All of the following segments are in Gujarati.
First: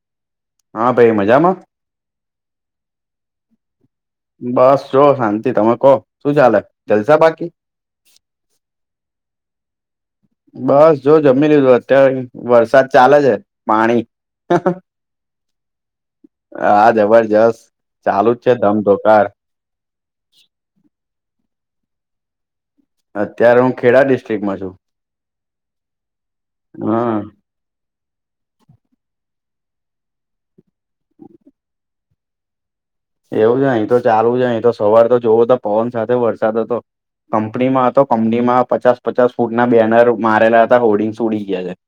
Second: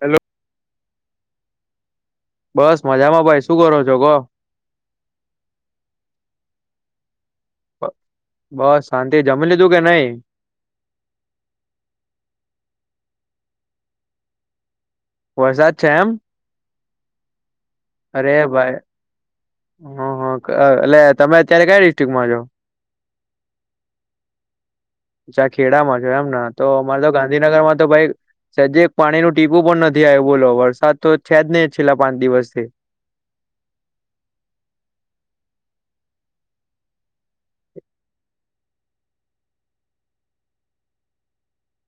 હેલો હા ભાઈ મજામાં બસ મજામાં ભાઈ શું કરો છો કહ બસ જો શાંતિ તમે કહો શું ચાલે જલસા બાકી બસ શાંતિ જમી લીધું કે નહી બસ જો જમી લીધું અત્યારે વરસાદ ચાલે છે પાણી વરસાદ છે એમ હ હા જબરજસ્ત ચાલુ અરે જ છે ભાઈ ધમધોકાર હ હ એટલે તમે અત્યારે કઈ ડિસ્ટ્રિકમાં છો અત્યારે હું ખેડા ડિસ્ટ્રિક્ટમાં છું ચા ખેડામાં જો એમને તો અમારે તો હા ગાંધીનગર માં તો ભાઈ સજે એક પાણી નું ટીપું પણ નથી આવ્યું બોલો વરસાદ તો છે જ નહી છેલ્લા પાંચ દિવસ થી એવું જ અહીં તો ચાલુ જ અહી તો સવારે તો જોવું તો પવન સાથે વરસાદ હતો કંપનીમાં હતો કંપનીમાં પચાસ પચાસ ફૂટના બેનર મારેલા હતા હોર્ડિંગ્ ઉડી ગયા છે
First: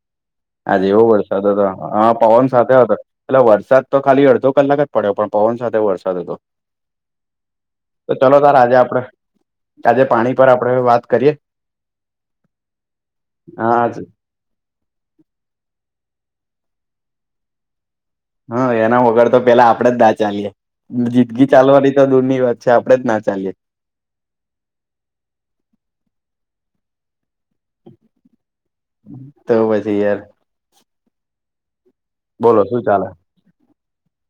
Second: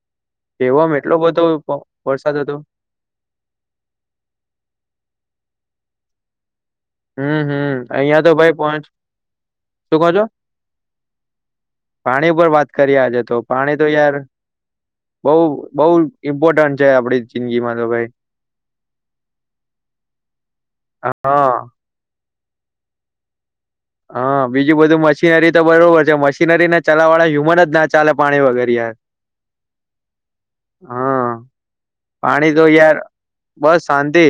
આજે આમ એવો એટલો બધો વરસાદ હતો પ- હા વરસાદ પવન સાથે હતો એટલે વરસાદ તો ખાલી અડધો કલાક જ પડ્યો પણ પવન સાથે વરસાદ હતો હમ હમ અહિયાં તો ચલો તાર ભાઈ આજે પોહંચ આપડે શું આજે કો છો પાણી પર આપડે વાત કરીએ પાણી ઉપર વાત કરીએ આજે તો પાણી હા તો યાર બઉ બઉુ ઇમ્પોર્ટન્ટ છે આપડી જિંદગીમાં તો ભાઈ હા એના વગર તો પેલા આપડે જ ના ચાલીએે જિદગી હા ચાલવાની તો દૂર ની વાત છે આપડે જ ના ચાએ હા બીજું બધું મશીનરી તો બરોબર છે મશીનરી ને ચલાવવાળા હ્યુમન જ ના ચાલે પાણી વગેરે તો પછી યાર હા પાણી બોલો તો શું યાર ચાલે બસ શાંતિ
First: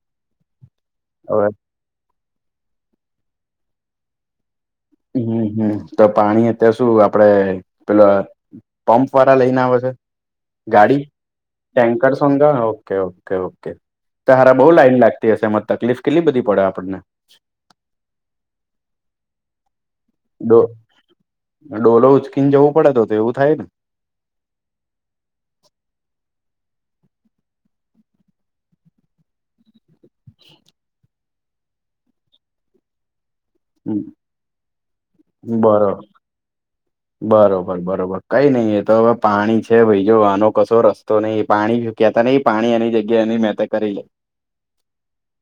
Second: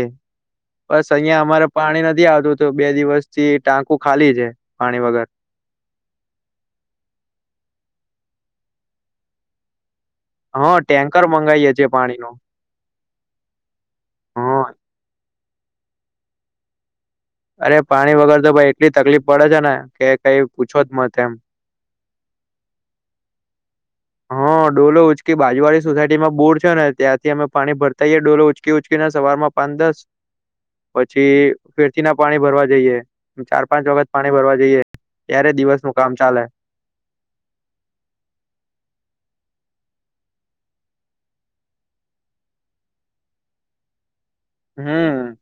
બસ અહિયાં હવે અમારે પાણી નથી આવતું તો બે દિવસ થી ટાંકુ ખાલી છે પાણી વગર હમ હમ તો પાણી અત્યારે શું આપડે પેલો પંપ વાળા લઈને આવે છે હા ગાડી ટેન્કર મંગાવીએ છીએ ટટેન્કર પાણી નું સઘ ઓકે ઓકે ઓ તારા હા બઉુ લાઈન લાગતી હશે એમાં તકલીફ કેટલી બધી પડે આપણને અરે પાણી વગર તો ભાઈ એટલી તકલીફ પડે છે ને કે કઈ ડો પૂછો જ મ તેમમ ડોલો ઉચકીને જવું પડે તો એવું થાય ને હા ડોલો ઉચકી બાજુવાડી સોસાયટી માં બોર છે ને ત્યાંથી અમે પાણી ભરતાઈએ ડોલો ઉચકી ઉચકીને સવારમાં પંદસ [unintelligible] પછી ફેરચી ના પાણી ભરવા જઈએ ચાર પાંચ વખત પાણી ભરવા જઈએ ત્યારે બરોબર દિવસનું કામ ચાલે બરોબર બરોબર કઈ નઈિ એ તો હવે પાણી છે ભાઈ જો આનો કશો રસ્તો નહીિ પાણી કેતા ન પાણી એની જગ્યા એની મેં તો કરી લે હમ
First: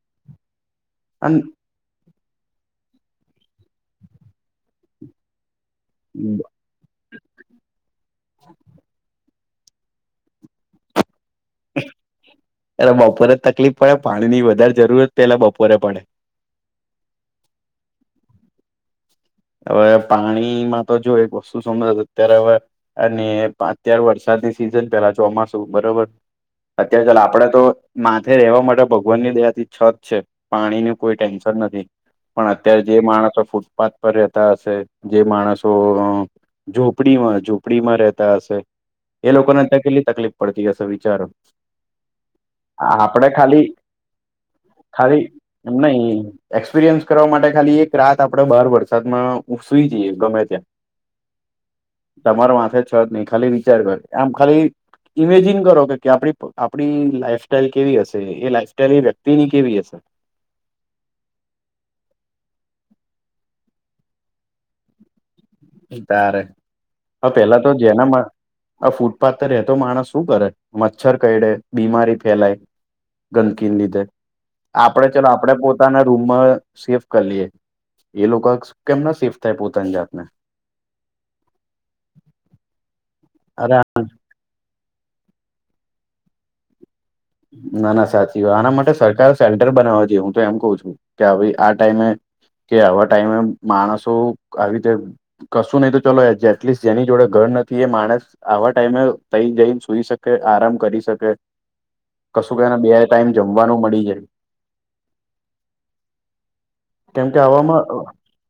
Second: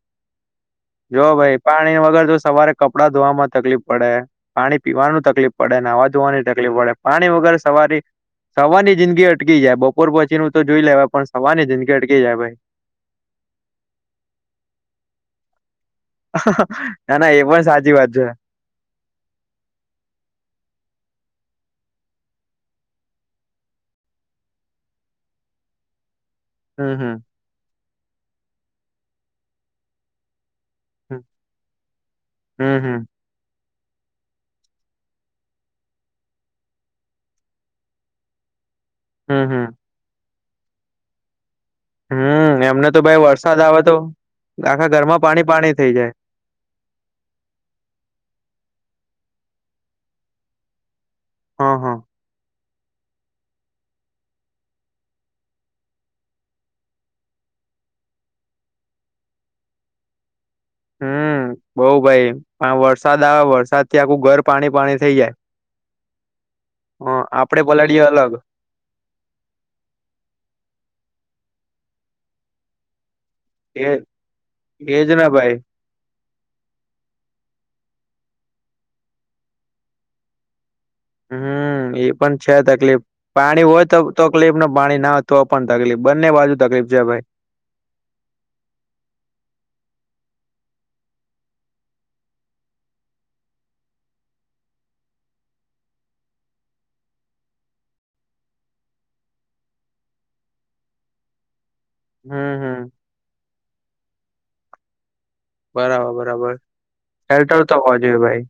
જો અને ભાઈ પાણી વગર તો સવારે કપડાં ધોવામાં તકલીફ પડે પાણી પીવાનું તકફડ પડે ને આવા ધોવાની તકલીફ પડે પાણી વગર સવારી સવારની જિંદગી અટકી જાય બ ઉપર પોછી ન તો જોઈ લેવા પણ સવા ને જંદગી અટકે જાય ભાઈ એટલે બપોરે તકલીફ પડે પાણી ની વધારે જરૂરત પેલા બપોરે પડે ના ના એ પણ સાચી વાત છે હવે પાણીમાં તો જો એક વસ્તુ સમજ અત્યારે હવે અને અત્યારે વરસાદની સિઝન પેલા ચોમાસું બરોબર હમ અત્યારે ચાલ હમ આપડે તો માથે રહેવા માટે ભગવાન ની દયાથી છત છે પાણીની કોઈ ટેન્શન નથી પણ હમ અત્યારે જે હમ માણસો ફૂટપાથ પર્યતાશે જે માણસો ઝોપડી માં ઝોપડીમાં રહેતા હશે એ હમ લોકોને હમ અ કેટલી તકલીફ પડતી હશે વિચારો હમ એમને તો ભાઈ આપડે વરસાદ ખાલી આવે તો આખા ખાલી ઘરમાં પાણી એમ પાણી થઈ નહી જાય એક્સપિરિયન્સ કરવા માટે ખાલી એક રાત આપણેે બહાર વરસાદમાં સુઈ જઈએ ગમે ત્યાં હા હા તમારો માથે છ જ નહ ખાલી વિચાર કર આમ ખાલી ઈમેજિન કરો કે આપ આપડી લાઈફસ્ટાઈલ કેવી હશે એ લાઈફ સ્ટાઈલ એ વ્યક્તિની કેવી હશે હમ બઉ ભાઈ પણ વરસાદ આવે વરસાદ થી આખું ઘર પાણી પાણી થઇ જાય તારે હ પેલા આપડે તો પલાડીએ જેનામાં અલગ આ ફૂટપાથ તો રહેતો માણસ શું કરે મચ્છર કડે બીમારી ફેલાય ગંદકીને એ લીધે આપડે એજ ને ચલો આપણે ભાઈ પોતે પોતાના રૂમમાં શિફ્ટ કરી લએ એ લોકો કેમ ના શિફ્ટ થાય પોતાની જાતને હમ એ પણ છે તકલીફ પાણી અરે હોય તો તકલીફ ને પાણી ના તો પણ તકલીફ બંને બાજુ તકલીફ છે ભાઈ ના ના સાચી વાય આના માટે સરકાર સેલ્ટર બનાવવા જોઈએ હું તો એમ કઉ છું કે આ ટાઈમે કે આવા ટાઈમે માણસો આવી રીતે કશું નહીિ તો ચાલલો એટલીસ્ટ જેની જોડે ઘર નથી એ માણસ આવા ટાઈમે તઈ જઈને સુઈ શકે આરામ કરી શકે કશું હમ કને હમ બે ટાઈમ જમવાનું મળી જાયું બરાબર બરાબર હેર તો હવામાં હો જોઈએ ભાઈ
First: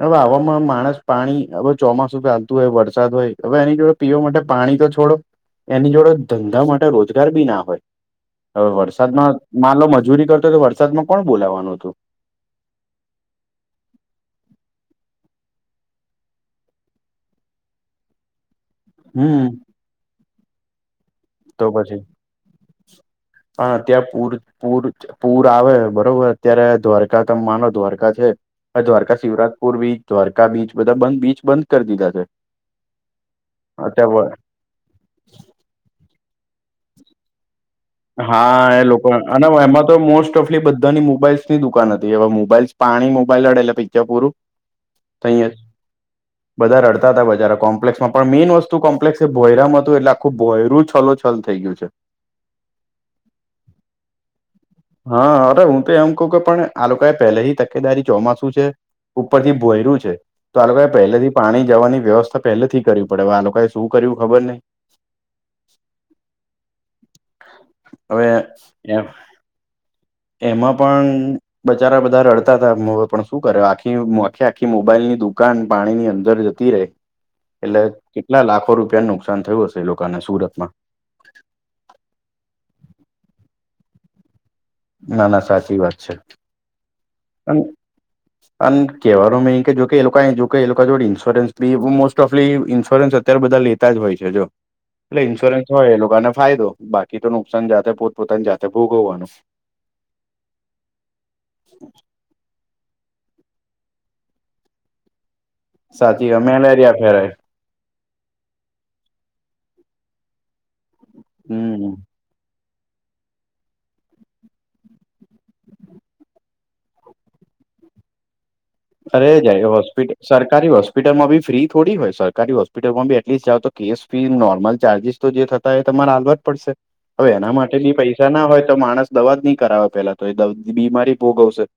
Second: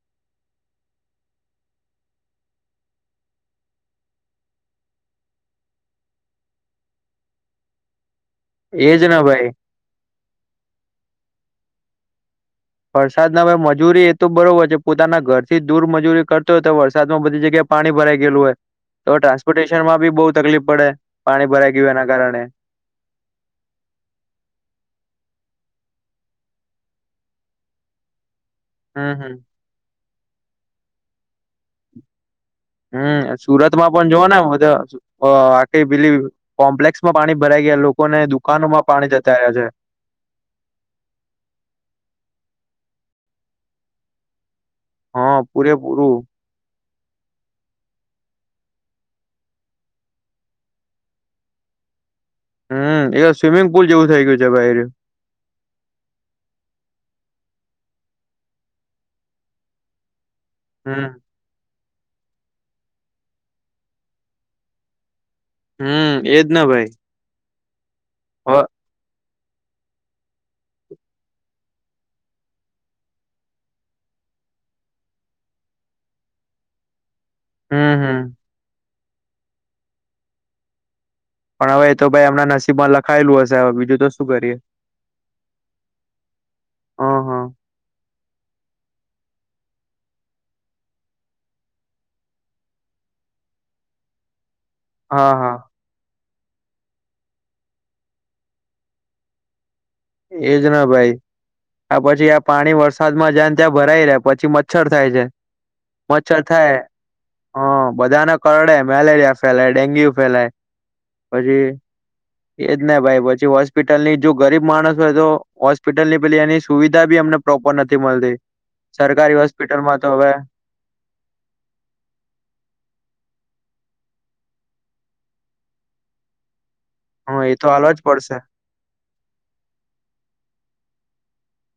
હવે આવામાં માણસ પાણી હવે ચોમાસું ચાલતું હોય વરસાદ હોય હવે એની જોડે પીવા માટે પાણી તો છોડો એની જોડે ધંધા માટે રોજગાર બી ના હોય હવે એજ ને વરસાદમાં ભાઈ માલો મજૂરી કરતો હતો વરસાદમાં કોણ બોલાવવાનું હતું વરસાદના મજૂરી એ તો બરોબર છે પોતાના ઘર થી દૂર મજૂરી કરતો હોય તો વરસાદમાં બધી જગ્યા પાણી ભરાઈ ગયેલું હોય તો હમ ટ્રાન્સપોર્ટેશનમાં બી બહુ તકલીફ પડે પાણી તો ભરાઈ ગયું પછી એના કારણે પણ અત્યાં પૂર પૂર પૂર આવે બરોબર અત્યારે દ્વારકા તમે માનો દ્વારકા છે આ હમ દ્વારકા હમ શિવરાજપુર બીચ દ્વારકા બીચ બધા બ બીચ બંધ કરી દીધા છે હમ સુરત માં પણ અત્યારે જોવા ને આ પેલી કોમ્પ્લેક્સ માં પાણી ભરાઈ ગયા લોકો હા એ લોકો અને હ એમાં તો મોસ્ટ ઓફલી બધાની મોબાઈલ્સની દુકાન હતી હવે મોબાઈલ્સ પાણી મોબાઈલ લડેલા પિક્ચર પૂરું તઈ હા જ પૂરે પૂર બધા રડતા હતા બજારે કોમ્પ્લેક્ષસમાં પણ મેઈન વસ્તુ કોમ્પ્લેક્ષસ ભોયરામાં હતું એટલે આખું બોયરું છો ફલ થઈ ગયું છે હમ એ સ્વિમિંગ પુલ જેવું થઈ ગયું છે બ હા અરે હું તો એમ કઉ કે પણ આ લોકો એ પહેલાથી તકેદારી ચોમાસુ છે ઉપર થી ભોયર્યું છે તો આ લોકોએ હમ પહેલેથી પાણી જવાની વ્યવસ્થા પહેલેથી કરવી પડેવે આ લોકોએ શું કર્યું ખબર નહી હમ એજ ના ભાઈ હવે હ એ એમાં પણ બચારા બધા રડતા હતા પણ શું કરે આખી આખી આખી મોબાઈલ ની દુકાન પાણીની અંદર જ એટલે હમ હમ કેટલા લાખો રૂપિયા નુકસાન થયું હશે એ લોકોને સુરત માં પણ હવે એ તો ભાઈ એમના નસીબમાં લખાયેલું હશે હવે બીજું તો શું કરીએ ના ના સાચી વાત છે હા અને અને કેહેવાનો મે કે જો લોકો એ લોકો જોડે ઇન્સ્યોરન્સ બી મોસ્ટ ઓફલી ઇન્સ્યોરન્સ અત્યારે બધા લેતા જ હોય છે જો એટલે હા હા ઇન્સ્યોરન્સ ય એ લોકોને ફાયદો બાકી તો નુકસાન જાતે પોતપોતાની જાતે ભોગવવાનો એજ ના ભાઈ આ પછી પાણી વરસાદમાં જાયને ત્યાં ભરાઈ રહેે પછી મચ્છર થાય છે સાચી મચ્છર થાય મેલેરિયા ફેરાય હ બધાને કરડે મેલેરિયા ફેલાય ડેન્ગ્યુ ફેલાય હમ પછી એજ ના ભાઈ પછી હોસ્પિટલની જો ગરીબ માણસ તો હોસ્પિટલ ની પેલી એની સુવિધા બી અમને પ્રોપર નથી મળતી અરે સરકારી જાય હોસ્પિટલમાં તો હોસ્પિટલ હવે સરકારી હોસ્પિટ હોસ્પિટલમાં બી ફી થોડી હોય સરકારી હોસ્પિટલમાં બી એટલીસ્ટ જાઓ તો કેસ ફી નોર્મલ ચાર્જિસ તો જે થતા એ તમારે હાલવા જ પડશે હ હવે એના એ તો માટે હાલવા બની જ પૈસા પડશે ના હોય તો માણસ દવા જ નહી કરાવે પેલા તો એ બીમારી ભોગવશે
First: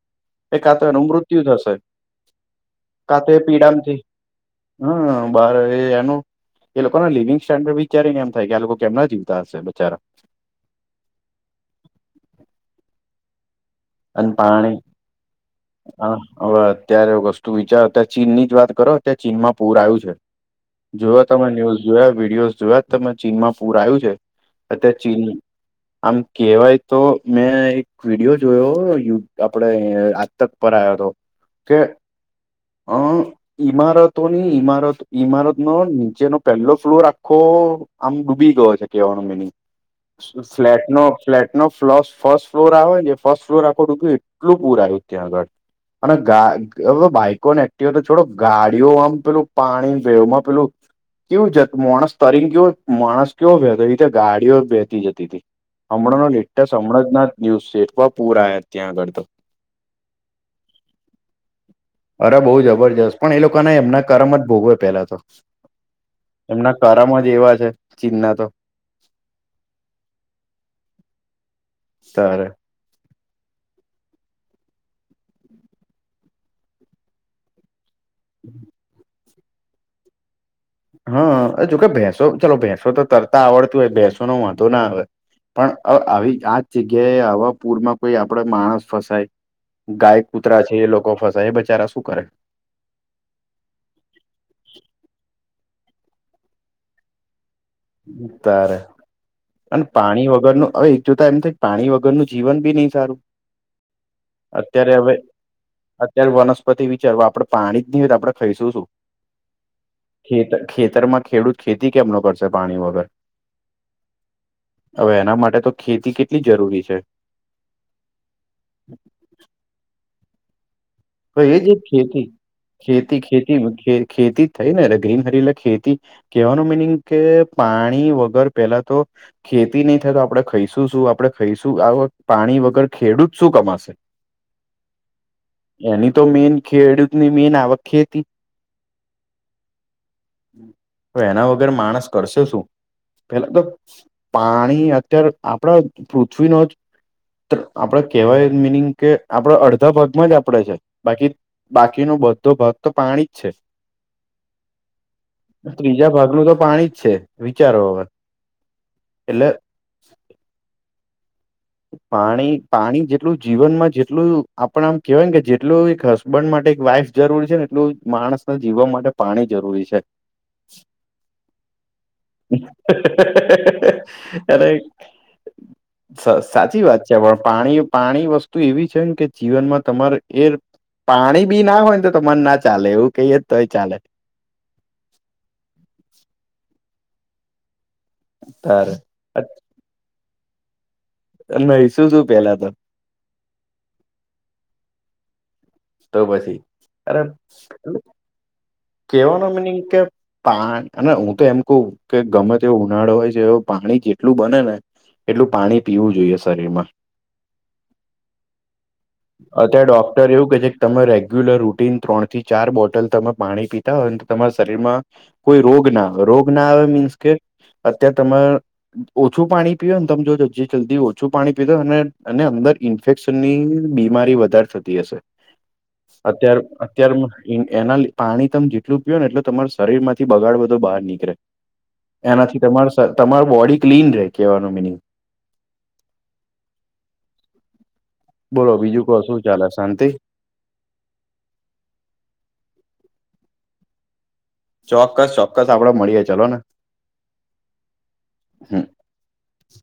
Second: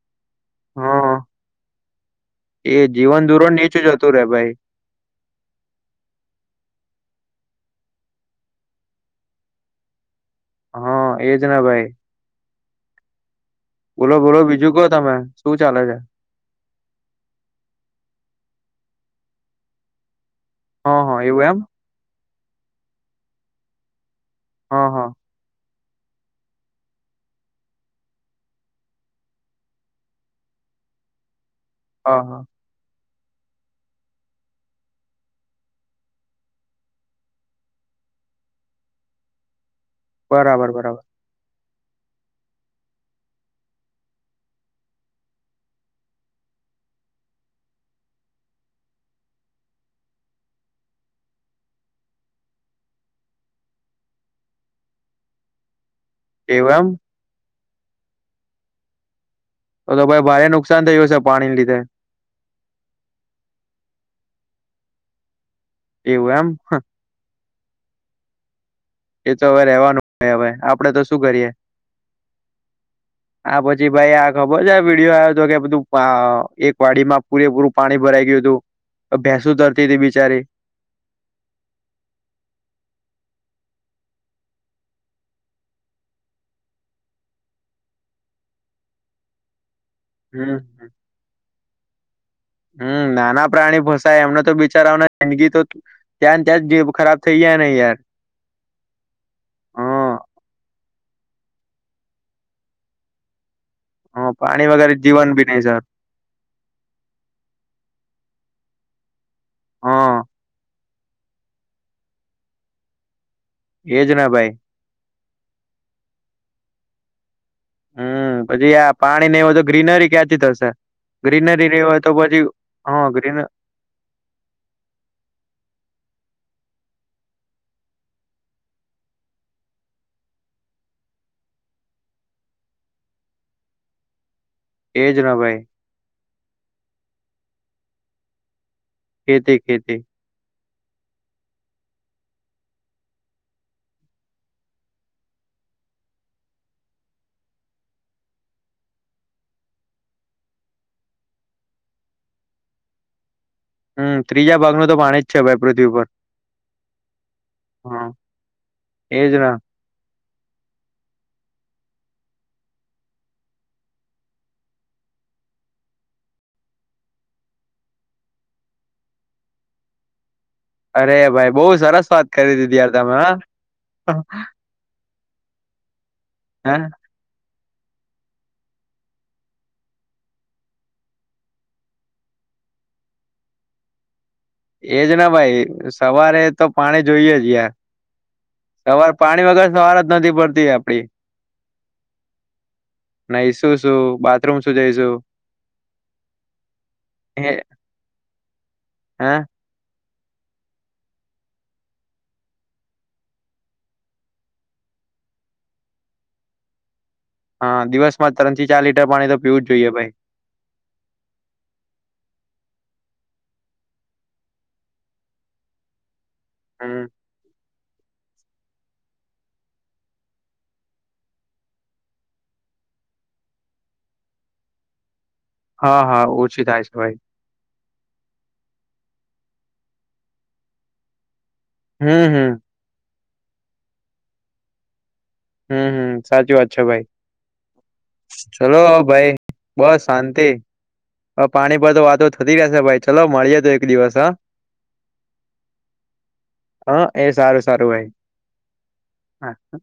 એ કા તો એનું હા મૃત્યુ થશે એ જીવન ધોરણ નીચું જતું રે ભાઈ હમ બાર એ એનું એ લોકો ના લિવિંગ સ્ટન્ડર્ડ વિચારીને એમ થાય કે આ લોકો કેમ જીવતા હશે બચારા હા એજ ના ભાઈ બોલો અને બોલો બીજું પાણી ક તમે શું ચાલે છે હા હવે અત્યારે વસ્તુ વિચારો્યારે ચીન ની જ વાત કરો ત્યા ચીનમાં પૂર આવ્યું છે હા જોઓ હા એવું તમે એમ ન્યુઝ જોયા વિડીિયોઝ જોયા તમે ચીનમાં પૂર આવ્યું છે અત હા હા ચીન આમ કેવાય તો મેં એક વિડીિયો જોયો યુ આપડે આજ તક પર આવયો હતો કે હા હા હ ઈમારતોની ઈમારત ઈમારત નો નીચેનો પહેલો ફ્લુ રાખો આમ ડૂબી ગયો છે કેવાનો મિનિંગ બરાબર ફ્લેટ બરાબર નો ફ્લેટ નો ફ્ ફર્સ્ટ ફ્લોર આવે ફર્સ્ટ ફ્લોર આખો ડૂું્યું એટલું પૂર આવ્યું ત્યાં આગળ અને ગા હવે બાઈકોને એક્ટિવ તો છોડો ગાડીઓ આમ પેલું પાણી વેવમાં પેલું કયું જ માણસ તરીને કેયો માણસ કવયો વેતો ગાડીઓ વહેતી જતી હતી હમણાંનો લેટેસ્ટ એવું એમ હમણાંનાથ ન્યૂઝ છેવા પૂરા ત્યાં આગળ તો તો તો ભાઈ ભારે નુકસાન થયું હશે પાણી લીધે અરે બહુ જબરજસ્ત પણ એ લોકોના એમના કરમ જ ભોગવે પેલા તો એવું એમ હ, એમના કરામાં જ એવા છે ચીન ના તો એ તો હવે રહેવાનું હોય હવે આપડે તો શું કરીએ તાર આ પછી ભાઈ આ ખબર છે આ વિીડીિયો આવ્યો હતો કે બધું એક વાડીમાં પૂરેપૂરું પાણી ભરાઈ ગયું હતું ભેસું તરતી હતી બિચારી હા જોકે ભેંસો ચાલલો ભેંસો તો તરતા આવડતું હોય ભેંસો નો વાંધો ના આવે પણ આવી આ જગ્યાએ હવા પૂરમાં કોઈ આપડ માણસ ફસાય ગાય હમ કૂતરા છે એ લોકો ફસાય એ બચારા શું કરે હમ નાના પ્રાણી ફસાય એમને તો બિચારાના જિંદગી તો ત્યા જીબ ખરાબ થઈ જયા હી યાર મુ ત્યારે અને પાણી વગરનું હવે એક જોતા એમ થાય પાણી વગરનું જીવન બી નહી સારું હ પાણી અત્યારે વગર હવે જીવન બી નહી સર અત્યારે વનસ્પતિ વિચારવા આપડે પાણી જ નહી હોય તો આપડે ખાઈશું શું હ ખેત ખેતરમાં ખેડૂત ખેતી કેમનો કરશે પાણી વગર એજ ના ભાઈ હવે એના માટે તો ખેતી કેટલી જરૂરી છે હમ પછી આ પાણી ને એવ હો તો ગ્રીનરી ક્યાંથી થશે તો એ ગ્રીનરી જે નહી હોય તો ખેતી પછી હા ખેતી ગ્રીન ખેતી ખેતી થઈ ને ગ્રીન હરીલા ખેતી કેવાનું મિનિંગ કે પાણી વગર પેલા તો ખેતી નહી થાય તો આપડણે ખાઈશું શું આપડણે ખાઈશું આ પાણી વગર ખેડૂત શું કમાશે એજ ના ભાઈ એની તો મેન ખેડૂત ની મેન આવક ખેતી ખેતે ખેતે હ એના વગર માણસ કરશેો શું પેલા તો પાણી અત્યારે આપણા પૃથ્વીનો જ આપડે કેહેવાય મિનિંગ કે આપડ અડધા ભાગમાં જ ડે છે બાકી બાકીનો બધો ભાગ તો પાણી જ છે હમ ત્રીજા ભાગનું તો પાણી જ છે ભાઈ પૃથ્વી પર ત્રીજા ભાગનું તો પાણી જ છે વિચારો હવે એટલે એજના પાણી પાણી જેટલું જીવનમાં જેટલું આપણે આમ કેવાય ને કે જેટલું હબ માટે એક વાઈફ જરૂરી છે ને એટલું માણસ ના જીવન માટે પાણી જરૂરી છે અરે ભાઈ બહુ સરસ વાત કરી દીધી યાર તમે અરે સાચી હા વાત છે પણ પાણી પાણી વસ્તુ એવી છે ને કે જીવનમાં તમારે એ પાણી બી ના હોય તો તો મન ના ચાલે એવું કઈ જ તોય ચાલે એજ ના ભાઈ સવારે તો પાણી જોઈએ જ યાર તારે સવાર પાણી વગર સવાર જ નથી પડતી આપડી નહી શું શું પેલા તો નહી શું શું બાથરૂમ શું જઈશું તો પછી અરે હે હા કેવાનું મિનિ કે પા અને હું તો એમ કહુ કે ગમે તેવો ઉનાળો હોય છે પાણી કેટલું બને ને એટલું પાણી પીવું જોઈએ શરીરમાં હા દિવસ માં ત્રણ થી ચાર લીટર પાણી તો પીવું જ જોઈએ ભાઈ સર એવું કહે છે તમે રેગ્યુલર રૂટીન ત્રણ થી ચાર બોટલ તમે પાણી પીતા હો તમારા શરીરમાં કોઈ રોગ ના રોગ ના આવે હમ મીન્સ કે અત્યારે તમારે ઓછું પાણી પીવે ને તમે જોજો જે જલ્દી ઓછું પાણી પીતો એને અને અંદર ઇ ઇન્ફેક્શન ની બીમારી વધારે થતી હશે હા હા અત્યાર ઓછી થાય છે અત્યાર ભાઈ એના પાણી તમે જેટલું પીવો ને એટલું તમાર શરીર માંથી બગાડ બધો બહાર નીકળે હમ હમ એનાથી તમાર તમારુ બોડી ક્લીન રહે કેવાનું મિનિંગ હમ હમ સાચી વાત છે ભાઈ બોલો ચલો હ બીજું કહો ભાઈ શું ચાલે બસ શાંતિ હ પાણી પર તો વાતો થતી જશે ભાઈ ચલો મળી તો એક દિવસ હ ચોક્કસ ચોક્કસ આપડે મળીએે ચલો ને હા એ સારું સારું ભાઈ હમ હા હ